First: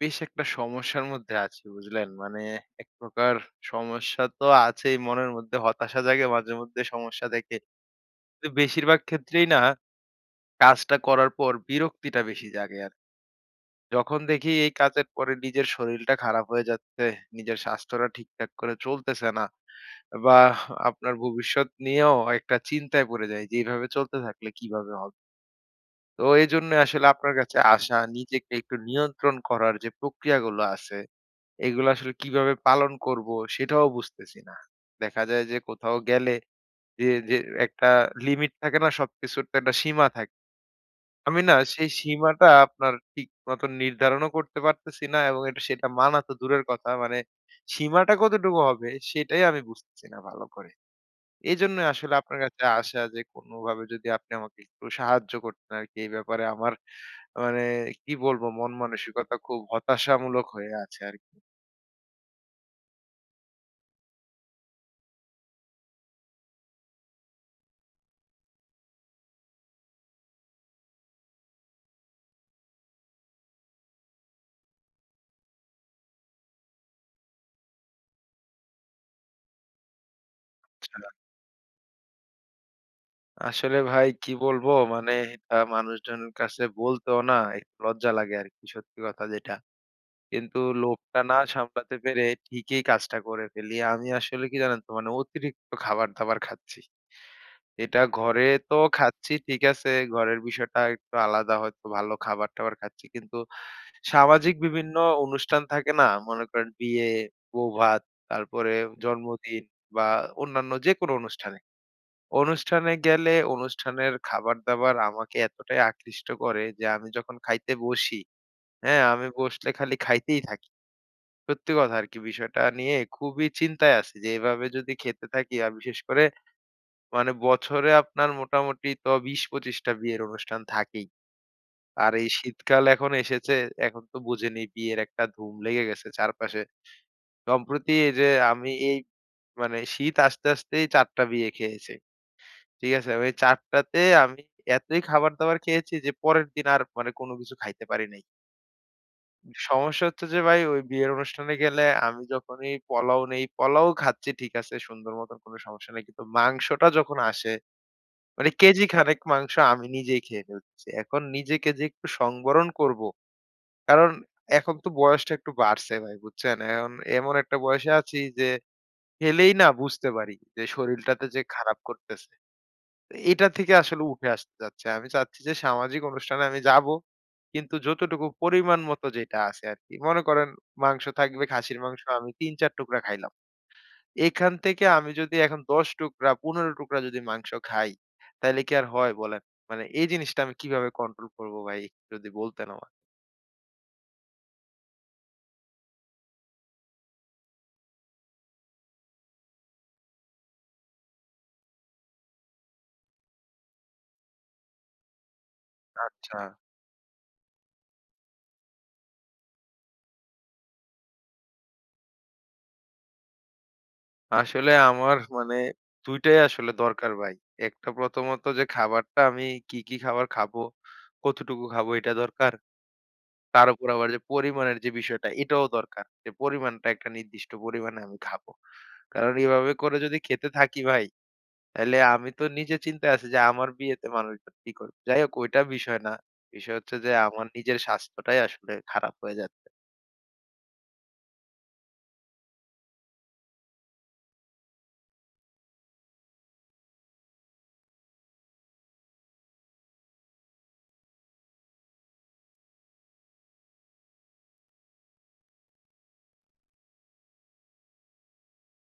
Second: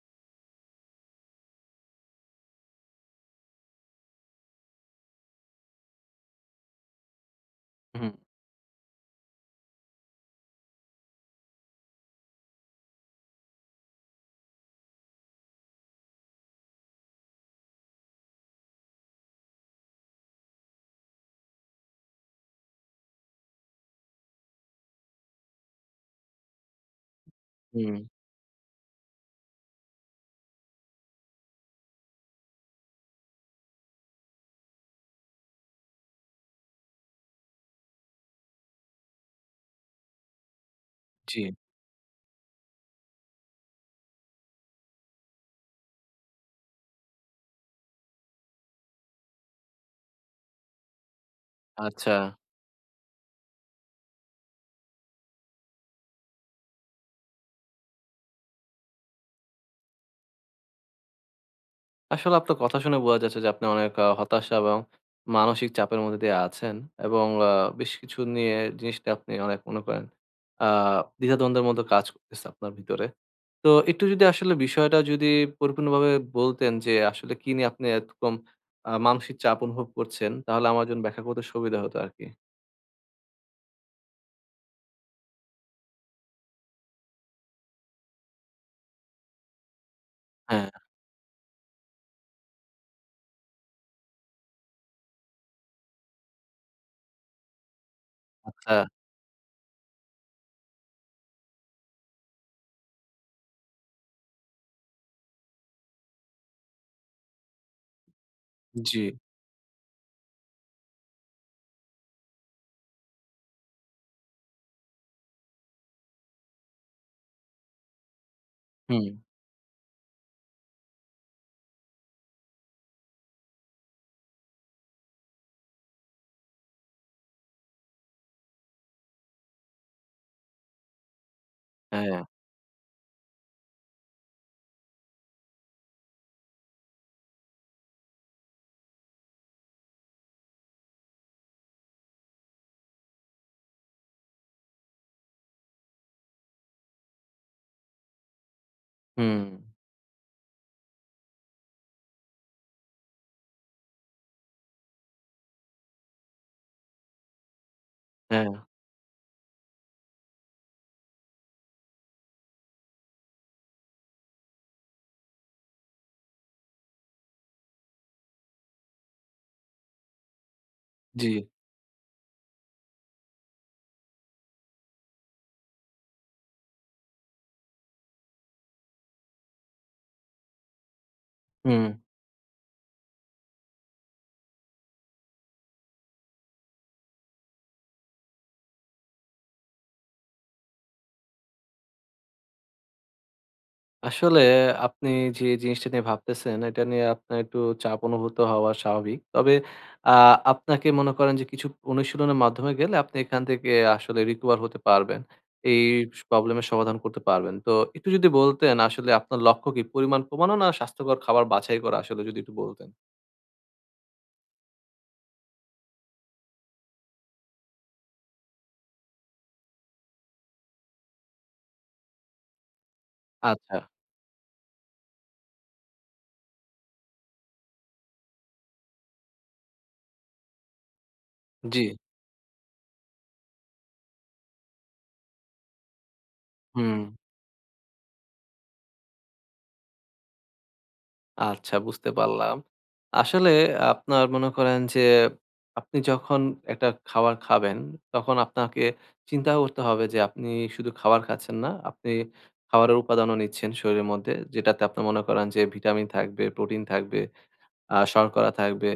বেশ একটা সমস্যার মধ্যে আছি বুঝলেন? মানে এক প্রকার সমস্যা তো আছেই মনের মধ্যে হতাশা জাগে মাঝে মধ্যে সমস্যা থেকে। হুম, কিন্তু বেশিরভাগ ক্ষেত্রেই না কাজটা করার পর বিরক্তিটা বেশি জাগে আর। যখন দেখি এই কাজের পরে নিজের শরীরটা খারাপ হয়ে যাচ্ছে, নিজের স্বাস্থ্যটা ঠিকঠাক করে চলতেছে না বা আপনার ভবিষ্যৎ নিয়েও একটা চিন্তায় পড়ে যাই যে এভাবে চলতে থাকলে কিভাবে হবে? তো এজন্য আসলে আপনার কাছে আসা হুম, নিজেকে একটু নিয়ন্ত্রণ করার যে প্রক্রিয়াগুলো আছে এগুলো আসলে কিভাবে পালন করব সেটাও বুঝতেছি না। দেখা যায় যে কোথাও গেলে যে একটা লিমিট থাকে না সবকিছুর তো একটা সীমা থাকে। আমি জি। না সেই সীমাটা আপনার ঠিক মতন নির্ধারণও করতে পারতেছি না এবং এটা সেটা মানা তো দূরের কথা মানে সীমাটা কতটুকু হবে সেটাই আমি বুঝতেছি না ভালো করে। এজন্যই আসলে আচ্ছা। আপনার কাছে আসা যে কোনভাবে যদি আপনি আমাকে একটু সাহায্য করতেন আরকি এই ব্যাপারে আমার মানে কি বলবো মন মানসিকতা খুব হতাশামূলক হয়ে আছে আরকি। আসলে আপনার কথা শুনে বোঝা যাচ্ছে যে আপনি অনেক হতাশা এবং মানসিক চাপের মধ্যে দিয়ে আছেন এবং বেশ কিছু নিয়ে জিনিসটা আপনি অনেক মনে করেন আ দ্বিধাদ্বন্দ্বের মতো কাজ করতেছে আপনার ভিতরে। তো একটু যদি আসলে বিষয়টা যদি পরিপূর্ণভাবে বলতেন যে আসলে কি নিয়ে আপনি এরকম মানসিক চাপ অনুভব করছেন, তাহলে আমার জন্য আচ্ছা। ব্যাখ্যা করতে সুবিধা হতো আরকি। আসলে ভাই কি বলবো? মানে এটা মানুষজনের কাছে বলতেও না একটু লজ্জা লাগে আরকি সত্যি কথা যেটা। কিন্তু হ্যাঁ, লোভটা না সামলাতে পেরে ঠিকই কাজটা করে ফেলি। আমি আসলে কি জানেন তো? মানে অতিরিক্ত খাবার-দাবার খাচ্ছি। এটা ঘরে আচ্ছা, তো খাচ্ছি ঠিক আছে, ঘরের বিষয়টা একটু আলাদা হয়তো ভালো খাবার-টাবার খাচ্ছি। কিন্তু সামাজিক বিভিন্ন অনুষ্ঠান থাকে না? মনে করেন বিয়ে, বৌভাত, তারপরে জি, জন্মদিন বা অন্যান্য যেকোনো অনুষ্ঠানে অনুষ্ঠানে গেলে অনুষ্ঠানের খাবার-দাবার আমাকে এতটাই আকৃষ্ট করে যে আমি যখন খাইতে বসি, হ্যাঁ? হুম, আমি বসলে খালি খাইতেই থাকি। সত্যি কথা আরকি বিষয়টা নিয়ে খুবই চিন্তায় আছি যে এভাবে যদি খেতে থাকি আর বিশেষ করে মানে বছরে আপনার মোটামুটি তো ২০-২৫ টা বিয়ের অনুষ্ঠান থাকেই। আর হ্যাঁ, এই শীতকাল এখন এসেছে, এখন তো বোঝেনই বিয়ের একটা ধুম লেগে গেছে চারপাশে। সম্প্রতি এই যে আমি এই মানে শীত আসতেই ৪ টা বিয়ে খেয়েছি। ঠিক আছে? ওই ৪ টাতে আমি এতই খাবার-দাবার খেয়েছি যে পরের দিন আর মানে কোনো কিছু খাইতে পারি নাই। হুম, সমস্যা হচ্ছে যে ভাই ওই বিয়ের অনুষ্ঠানে গেলে আমি যখনই পোলাও নেই, পোলাও খাচ্ছি ঠিক আছে, সুন্দর মতন কোনো সমস্যা নাই। কিন্তু মাংসটা যখন আসে, হ্যাঁ, মানে কেজি খানেক মাংস আমি নিজেই খেয়ে ফেলতেছি। এখন নিজেকে যে একটু সংবরণ করব। কারণ এখন তো বয়সটা একটু বাড়ছে ভাই, বুঝছেন? এখন এমন একটা বয়সে আছি যে খেলেই না বুঝতে পারি যে শরীরটাতে জি, যে খারাপ করতেছে। এটা থেকে আসলে উঠে আসতে চাচ্ছি। আমি চাচ্ছি যে সামাজিক অনুষ্ঠানে আমি যাব। কিন্তু যতটুকু পরিমাণ মতো যেটা আছে আরকি। মনে করেন মাংস থাকবে খাসির হুম। মাংস আমি ৩-৪ টুকরা খাইলাম। এখান থেকে আমি যদি এখন ১০ টুকরা ১৫ টুকরা যদি মাংস খাই, তাইলে কি আর হয় বলেন? মানে এই জিনিসটা আমি কিভাবে কন্ট্রোল করব ভাই একটু যদি বলতেন আমার? আসলে আপনি যে জিনিসটা নিয়ে ভাবতেছেন, এটা নিয়ে আপনার একটু চাপ অনুভূত হওয়া স্বাভাবিক। তবে আ আপনাকে মনে করেন যে কিছু অনুশীলনের মাধ্যমে গেলে আপনি এখান থেকে আসলে recover হতে পারবেন। এই আচ্ছা। প্রবলেমের সমাধান করতে পারবেন। তো একটু যদি বলতেন আসলে আপনার লক্ষ্য কি পরিমাণ কমানো না স্বাস্থ্যকর খাবার বাছাই করা আসলে যদি একটু বলতেন? আসলে আমার মানে ২ টাই আসলে দরকার ভাই। একটা প্রথমত যে খাবারটা আমি কি, কি খাবার খাবো, কতটুকু খাবো এটা দরকার। তার আচ্ছা, উপর আবার যে পরিমাণের যে বিষয়টা এটাও দরকার। যে পরিমাণটা একটা নির্দিষ্ট পরিমাণে আমি খাবো। কারণ এভাবে করে যদি খেতে থাকি ভাই, জি, তাহলে আমি তো নিজে চিন্তায় আছি যে আমার বিয়েতে মানুষজন কি করবে? যাই হোক ওইটা বিষয় না। বিষয় হচ্ছে হুম। যে আমার নিজের স্বাস্থ্যটাই আসলে খারাপ হয়ে যাচ্ছে। আচ্ছা বুঝতে পারলাম। আসলে আপনার মনে করেন যে, আপনি যখন একটা খাবার খাবেন, তখন আপনাকে চিন্তা করতে হবে যে আপনি শুধু খাবার খাচ্ছেন না, আপনি খাবারের উপাদানও নিচ্ছেন শরীরের মধ্যে। যেটাতে আপনি মনে করেন যে ভিটামিন থাকবে, প্রোটিন থাকবে, শর্করা থাকবে,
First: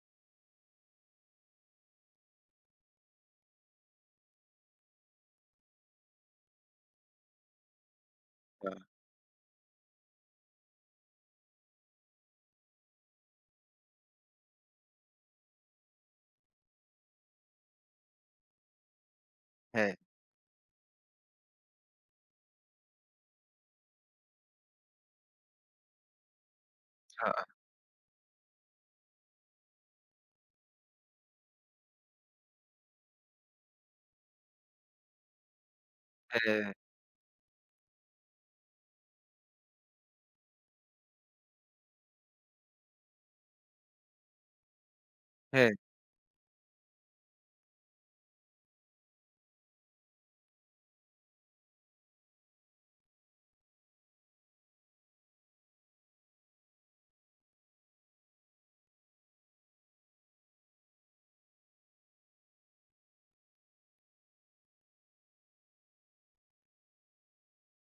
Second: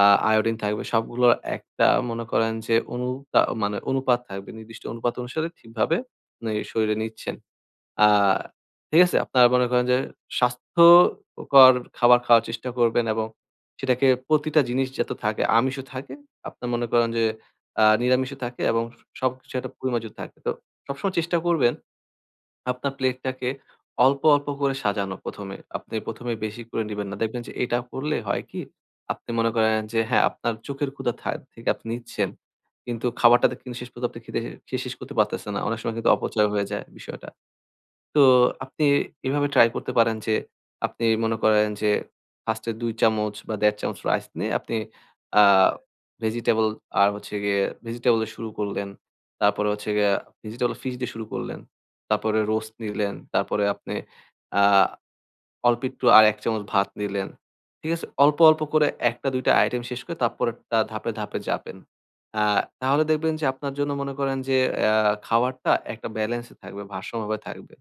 আ আয়োডিন থাকবে। সবগুলোর একটা মনে করেন যে মানে অনুপাত থাকবে। নির্দিষ্ট অনুপাত অনুসারে ঠিকভাবে আপনি শরীরে নিচ্ছেন। আ আ ঠিক আছে? আপনারা মনে করেন যে স্বাস্থ্যকর খাবার খাওয়ার চেষ্টা করবেন এবং সেটাকে প্রতিটা জিনিস যাতে থাকে, আমিষও থাকে। আপনার মনে করেন যে নিরামিষও থাকে এবং সবকিছু একটা হ্যাঁ, পরিমার্জিত থাকে। তো সবসময় চেষ্টা করবেন আপনার প্লেটটাকে অল্প, অল্প করে সাজানো ১ম এ। আপনি ১ম এ বেশি করে নিবেন না। আ দেখবেন যে এটা করলে হয় কি? আপনি মনে করেন যে হ্যাঁ, আপনার চোখের ক্ষুধা থেকে আপনি নিচ্ছেন। কিন্তু খাবারটাতে কিন্তু শেষ পর্যন্ত আপনি খেয়ে শেষ করতে পারতেছেন না। অনেক সময় কিন্তু অপচয় হ্যাঁ, হয়ে যায় বিষয়টা। তো আপনি এভাবে ট্রাই করতে পারেন যে, আপনি মনে করেন যে, 1st এ ২ চামচ বা ১.৫ চামচ রাইস নিয়ে আপনি আ হ্যাঁ। ভেজিটেবল আর হচ্ছে গিয়ে ভেজিটেবল দিয়ে শুরু করলেন। তারপরে হচ্ছে গিয়ে ভেজিটেবল ফিশ দিয়ে শুরু করলেন। তারপরে রোস্ট নিলেন। তারপরে আপনি আ অল্প একটু আর ১ চামচ ভাত নিলেন। ঠিক আছে? অল্প, অল্প করে ১ টা ২ টা আইটেম শেষ করে তারপরেরটা ধাপে, ধাপে যাবেন। আ তাহলে দেখবেন যে আপনার জন্য মনে করেন যে খাবারটা একটা ব্যালেন্সে থাকবে, ভারসাম্যভাবে থাকবে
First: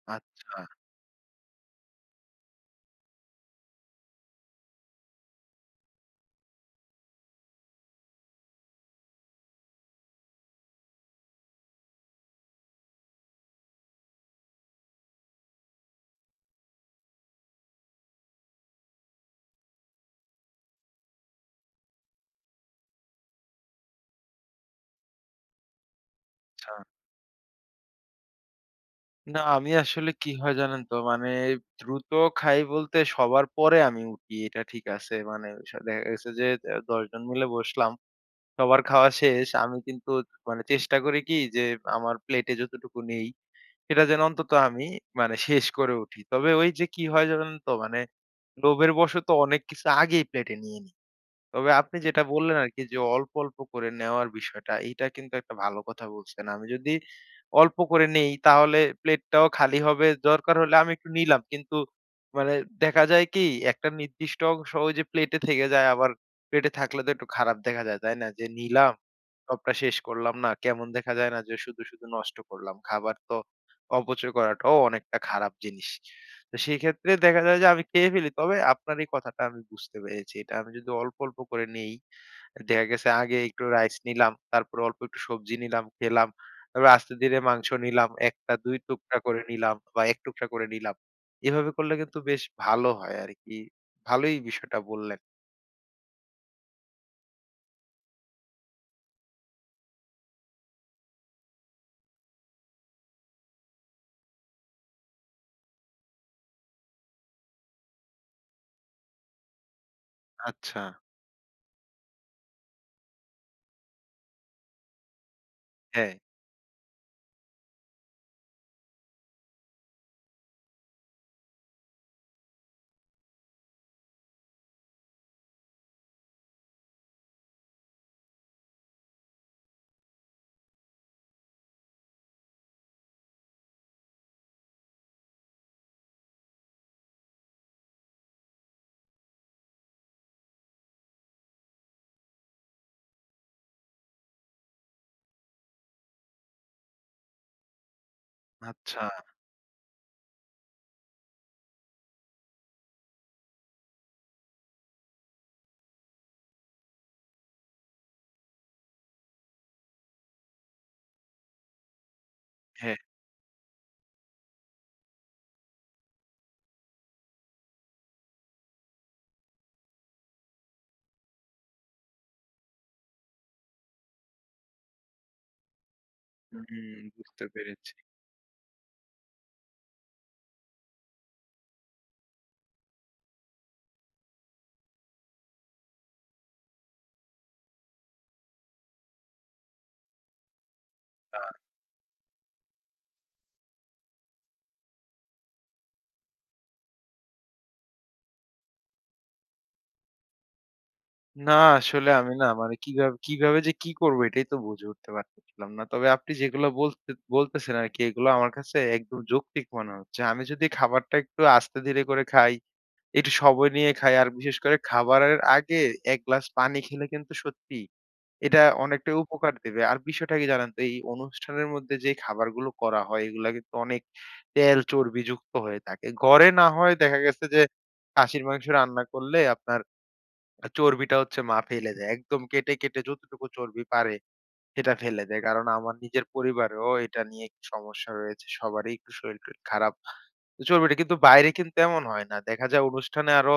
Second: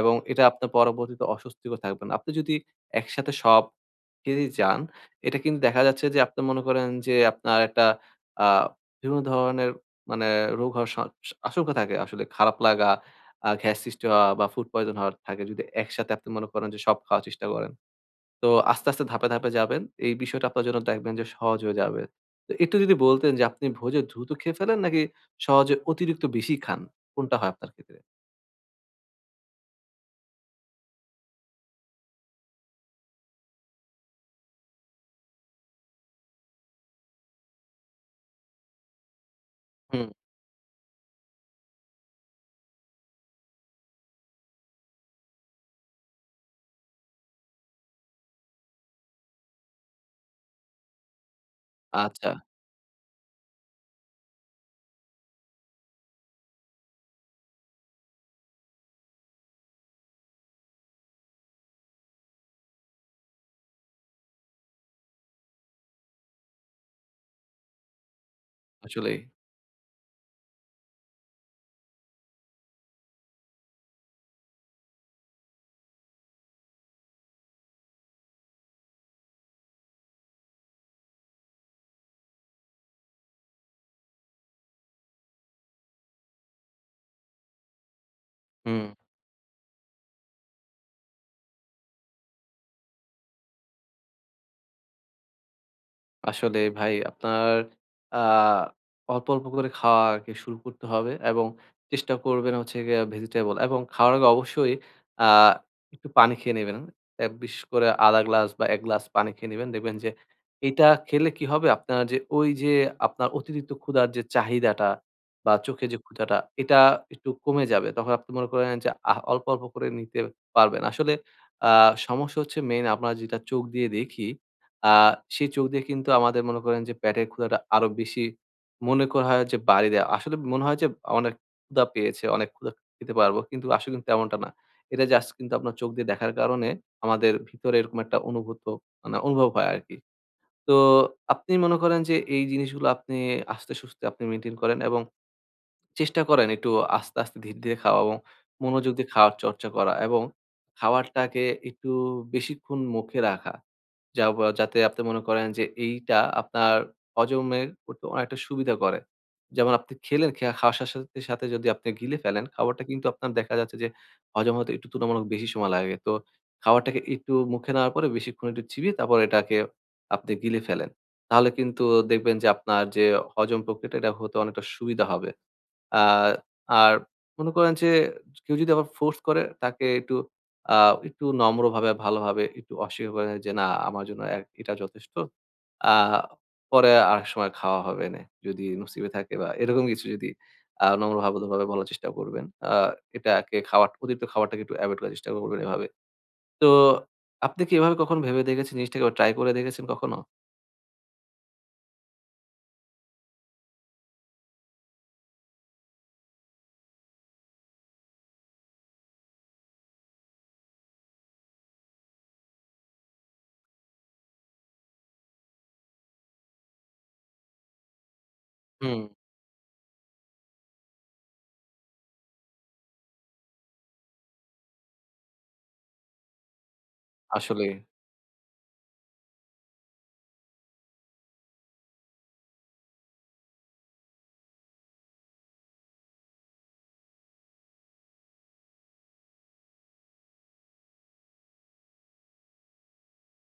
এবং এটা আচ্ছা, আপনার পরবর্তীতে অস্বস্তিকর থাকবে না। আপনি যদি একসাথে সব খেয়েই যান, এটা কিন্তু দেখা যাচ্ছে যে আপনি মনে করেন যে আপনার একটা আ বিভিন্ন ধরনের মানে রোগ হওয়ার আশঙ্কা থাকে আসলে খারাপ লাগা গ্যাস সৃষ্টি হওয়া বা ফুড পয়জন হওয়ার থাকে যদি একসাথে আপনি মনে করেন যে সব খাওয়ার চেষ্টা করেন। তো আস্তে, আস্তে ধাপে, ধাপে যাবেন। এই বিষয়টা আপনার জন্য দেখবেন যে সহজ হয়ে যাবে। তো একটু যদি বলতেন যে আপনি ভোজে দ্রুত খেয়ে ফেলেন নাকি সহজে অতিরিক্ত বেশি আচ্ছা। খান? কোনটা হয় আপনার ক্ষেত্রে? না আমি আসলে কি হয় জানেন তো? মানে দ্রুত খাই বলতে সবার পরে আমি উঠি এটা ঠিক আছে। মানে দেখা গেছে যে ১০ জন মিলে বসলাম সবার খাওয়া শেষ। আমি হুম। কিন্তু মানে চেষ্টা করি কি যে আমার প্লেটে যতটুকু নেই সেটা যেন অন্তত আমি মানে শেষ করে উঠি। তবে ওই যে কি হয় জানেন তো মানে লোভের বশত অনেক কিছু আগেই প্লেটে নিয়ে নিই। তবে আপনি যেটা আচ্ছা, বললেন আরকি যে অল্প, অল্প করে নেওয়ার বিষয়টা, এইটা কিন্তু একটা ভালো কথা বলছেন। আমি যদি অল্প করে নেই তাহলে প্লেটটাও খালি হবে। দরকার হলে আমি একটু নিলাম। কিন্তু মানে দেখা যায় কি একটা নির্দিষ্ট অংশ ওই যে প্লেটে থেকে যায় আবার প্লেটে থাকলে তো একটু খারাপ দেখা যায়, তাই না? যে নিলাম, আসলেই। সবটা শেষ করলাম না। কেমন দেখা যায় না যে শুধু, শুধু নষ্ট করলাম। খাবার তো অপচয় করাটাও অনেকটা খারাপ জিনিস। তো সেই ক্ষেত্রে দেখা যায় যে আমি খেয়ে ফেলি। তবে আপনার এই কথাটা আমি বুঝতে পেরেছি। এটা আমি যদি অল্প, অল্প করে নেই, দেখা গেছে আগে একটু রাইস নিলাম, তারপরে অল্প একটু সবজি নিলাম, খেলাম। তারপরে আস্তে ধীরে মাংস নিলাম, ১ টা ২ হুম। টুকরা করে নিলাম বা ১ টুকরা করে নিলাম। এভাবে করলে কিন্তু বেশ ভালো হয় আরকি। ভালোই বিষয়টা বললেন। আসলে ভাই আপনার আ অল্প, অল্প করে খাওয়া আরকি শুরু করতে হবে এবং চেষ্টা করবেন হচ্ছে গিয়ে ভেজিটেবল এবং খাওয়ার আগে অবশ্যই আ একটু পানি খেয়ে নেবেন। এ বিশেষ করে ১/২ গ্লাস বা ১ গ্লাস পানি খেয়ে নিবেন। দেখবেন যে আচ্ছা। এটা খেলে কি হবে আপনার যে ওই যে আপনার অতিরিক্ত ক্ষুধার যে চাহিদাটা বা চোখে যে হ্যাঁ। ক্ষুধাটা এটা একটু কমে যাবে। তখন আপনি মনে করেন যে অল্প, অল্প করে নিতে পারবেন। আসলে আ সমস্যা হচ্ছে মেইন আমরা যেটা চোখ দিয়ে দেখি আ সেই চোখ দিয়ে কিন্তু আমাদের মনে করেন যে পেটের ক্ষুধাটা আরো বেশি মনে করা হয় যে বাড়ি দেয়া। আসলে মনে হয় যে অনেক ক্ষুধা পেয়েছে, অনেক ক্ষুধা খেতে পারবো। কিন্তু আসলে কিন্তু তেমনটা না। এটা জাস্ট কিন্তু আপনার চোখ দিয়ে দেখার কারণে আমাদের ভিতরে এরকম একটা মানে অনুভব হয় আরকি। তো আপনি মনে করেন যে এই জিনিসগুলো আপনি আস্তে সুস্তে মেইনটেইন করেন এবং চেষ্টা করেন একটু আস্তে, আস্তে ধীরে, ধীরে খাওয়া এবং মনোযোগ আচ্ছা। দিয়ে খাওয়ার চর্চা করা এবং খাবারটাকে একটু বেশিক্ষণ মুখে রাখা। যা বা যাতে আপনি মনে করেন যে এইটা আপনার হজমের করতে অনেকটা সুবিধা করে। যেমন আপনি খেলেন, খাওয়ার সাথে, সাথে সাথে যদি আপনি গিলে ফেলেন, খাবারটা হ্যাঁ। কিন্তু আপনার দেখা যাচ্ছে যে হজম হতে একটু তুলনামূলক বেশি সময় লাগে। তো খাবারটাকে একটু মুখে নেওয়ার পরে বেশিক্ষণ একটু চিবিয়ে তারপর এটাকে আপনি গিলে ফেলেন। তাহলে কিন্তু দেখবেন যে আপনার যে হজম প্রক্রিয়াটা এটা হতে অনেকটা সুবিধা হবে। আ আর হুম, বুঝতে মনে করেন যে পেরেছি। কেউ যদি আবার ফোর্স করে তাকে একটু আ একটু নম্রভাবে ভালোভাবে একটু অস্বীকার করে যে না আমার জন্য এটা যথেষ্ট। আ পরে আরেক সময় খাওয়া হবেনে। যদি নসিবে থাকে বা এরকম কিছু যদি নম্রভাবে বলার চেষ্টা করবেন। এটাকে খাওয়ার অতিরিক্ত খাবারটাকে একটু এভয়েড করার চেষ্টা করবেন এভাবে। তো আপনি কি এভাবে কখনো ভেবে দেখেছেন জিনিসটাকে ট্রাই করে দেখেছেন কখনো? না, আসলে আমি না মানে কিভাবে কিভাবে যে কি করবো এটাই তো বুঝে উঠতে পারতেছিলাম না। তবে আপনি যেগুলো বলতেছেন আরকি এগুলো আমার কাছে একদম যৌক্তিক মনে হচ্ছে। আমি যদি খাবারটা একটু আস্তে ধীরে করে খাই, একটু সময় নিয়ে খাই আর বিশেষ করে খাবারের আগে ১ গ্লাস পানি খেলে কিন্তু সত্যি এটা হুম, অনেকটাই উপকার দেবে। আর বিষয়টা কি জানেন তো এই অনুষ্ঠানের মধ্যে যে খাবারগুলো করা হয় এগুলা কিন্তু অনেক তেল চর্বিযুক্ত হয়ে থাকে। ঘরে না হয় দেখা গেছে যে আসলেই। খাসির মাংস রান্না করলে আপনার চর্বিটা হচ্ছে মা ফেলে দেয়। একদম কেটে, কেটে যতটুকু চর্বি পারে সেটা ফেলে দেয়। কারণ আমার নিজের পরিবারেও এটা নিয়ে একটু সমস্যা রয়েছে। সবারই একটু শরীর-টরীর খারাপ। তো চর্বিটা কিন্তু বাইরে কিন্তু এমন হয় না। দেখা যায় অনুষ্ঠানে আরো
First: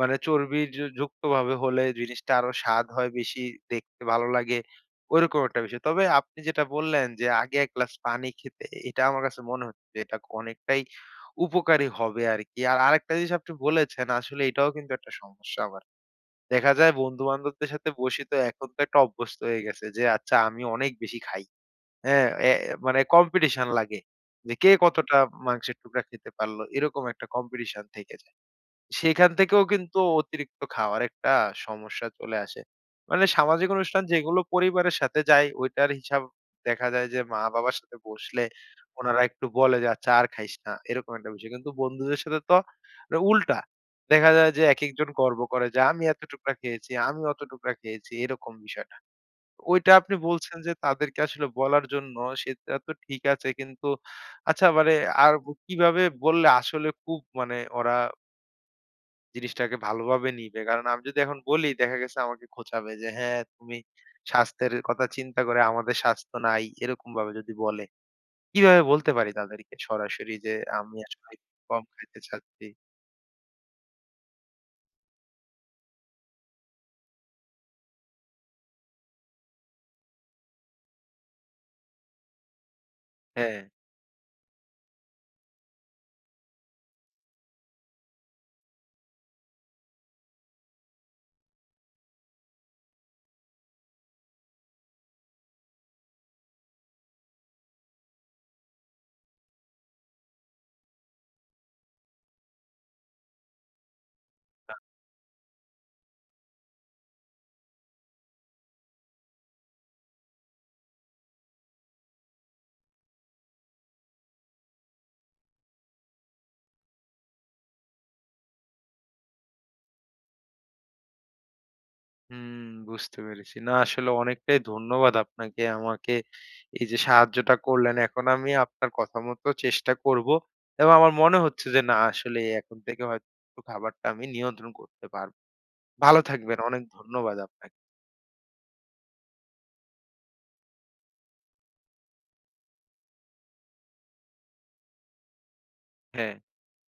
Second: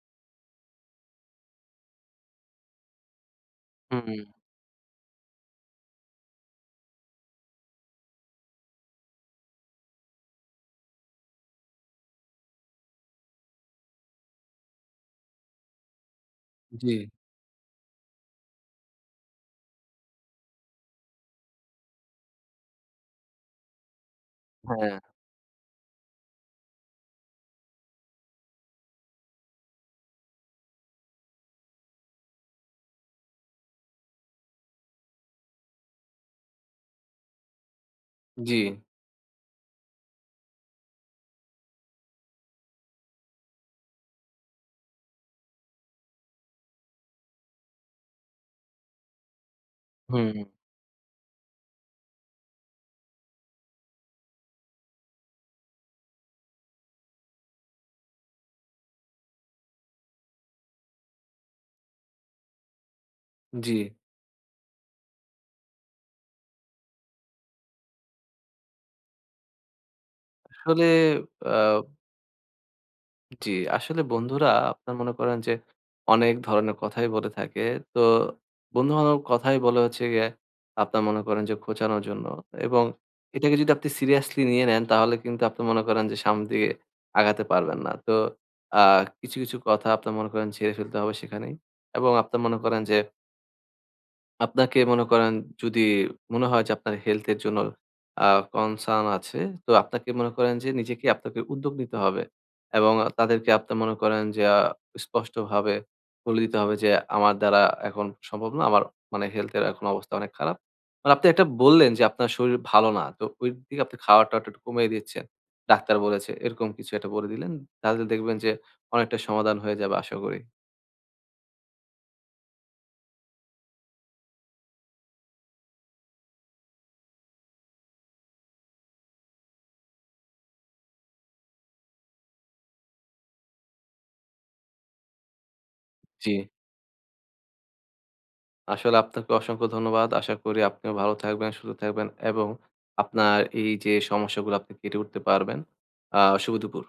মানে চর্বি যুক্তভাবে হলে জিনিসটা আরো স্বাদ হয় বেশি, দেখতে হুম, ভালো লাগে। ওইরকম একটা বিষয়। তবে আপনি যেটা বললেন যে আগে ১ গ্লাস পানি খেতে, এটা আমার কাছে মনে হচ্ছে যে এটা অনেকটাই উপকারী হবে আরকি। আর আরেকটা জিনিস আপনি বলেছেন আসলে এটাও কিন্তু একটা সমস্যা আমার। দেখা যায় জি। বন্ধু-বান্ধবদের সাথে বসি তো এখন তো একটা অভ্যস্ত হয়ে গেছে যে আচ্ছা আমি অনেক বেশি খাই। হ্যাঁ? এ মানে কম্পিটিশন লাগে যে কে হ্যাঁ, কতটা মাংসের টুকরা খেতে পারলো এরকম একটা কম্পিটিশন থেকে যায়। সেখান থেকেও কিন্তু অতিরিক্ত খাওয়ার একটা সমস্যা চলে আসে। মানে সামাজিক অনুষ্ঠান যেগুলো পরিবারের সাথে যায় ওইটার হিসাব দেখা যায় যে মা-বাবার সাথে বসলে জি। উনারা একটু বলে যে, "আচ্ছা আর খাইস না।" এরকম একটা বিষয়। কিন্তু বন্ধুদের সাথে তো মানে উল্টা। দেখা যায় যে একেকজন গর্ব করে যে, "আমি এত টুকরা খেয়েছি, আমি অত টুকরা খেয়েছি।" এরকম বিষয়টা। ওইটা আপনি হুম, বলছেন যে তাদেরকে আসলে বলার জন্য সেটা তো ঠিক আছে। কিন্তু আচ্ছা মানে আর কিভাবে বললে আসলে খুব মানে ওরা জিনিসটাকে ভালোভাবে নিবে। কারণ আমি যদি এখন বলি দেখা গেছে আমাকে খোঁচাবে যে, "হ্যাঁ, তুমি জি। স্বাস্থ্যের কথা চিন্তা করে আমাদের স্বাস্থ্য নাই" এরকম ভাবে যদি বলে। কিভাবে বলতে পারি তাদেরকে সরাসরি যে আসলে আমি আসলে আ কম খাইতে চাচ্ছি? জি, আসলে বন্ধুরা আপনার মনে করেন যে অনেক ধরনের কথাই বলে থাকে। তো বন্ধু-বান্ধব কথাই বলে হচ্ছে গিয়ে আপনার মনে করেন যে খোঁচানোর জন্য এবং এটাকে হ্যাঁ। যদি আপনি সিরিয়াসলি নিয়ে নেন তাহলে কিন্তু আপনি মনে করেন যে সামনের দিকে আগাতে পারবেন না। তো আ কিছু, কিছু কথা আপনার মনে করেন ঝেড়ে ফেলতে হবে সেখানেই এবং আপনার মনে করেন যে আপনাকে মনে করেন যদি মনে হয় যে আপনার হেলথ এর জন্য আ কনসার্ন আছে, তো আপনাকে মনে করেন যে নিজেকে আপনাকে উদ্যোগ নিতে হবে। এবং তাদেরকে আপনি মনে করেন যে স্পষ্টভাবে বলে দিতে হবে যে, "আমার দ্বারা এখন সম্ভব না। আমার মানে হেলথ এর এখন অবস্থা অনেক খারাপ।" মানে আপনি একটা বললেন যে আপনার শরীর ভালো না। তো ওই দিকে আপনি খাওয়াটা-টাওয়াটা একটু কমিয়ে দিচ্ছেন। ডাক্তার বলেছে এরকম কিছু একটা বলে দিলেন। তাহলে দেখবেন যে অনেকটা সমাধান হয়ে যাবে আশা করি। হুম, বুঝতে পেরেছি। না আসলে অনেকটাই ধন্যবাদ আপনাকে আমাকে এই যে সাহায্যটা করলেন। এখন আমি আপনার কথা মতো চেষ্টা করব। এবং আমার মনে হচ্ছে যে না আসলে এখন থেকে হয়তো খাবারটা আমি নিয়ন্ত্রণ করতে পারব। ভালো জি। থাকবেন। অনেক ধন্যবাদ আপনাকে। আসলে আপনাকে অসংখ্য ধন্যবাদ। আশা করি আপনিও ভালো থাকবেন, সুস্থ থাকবেন এবং আপনার এই যে সমস্যাগুলো আপনি কেটে উঠতে পারবেন। আ হ্যাঁ। শুভ দুপুর।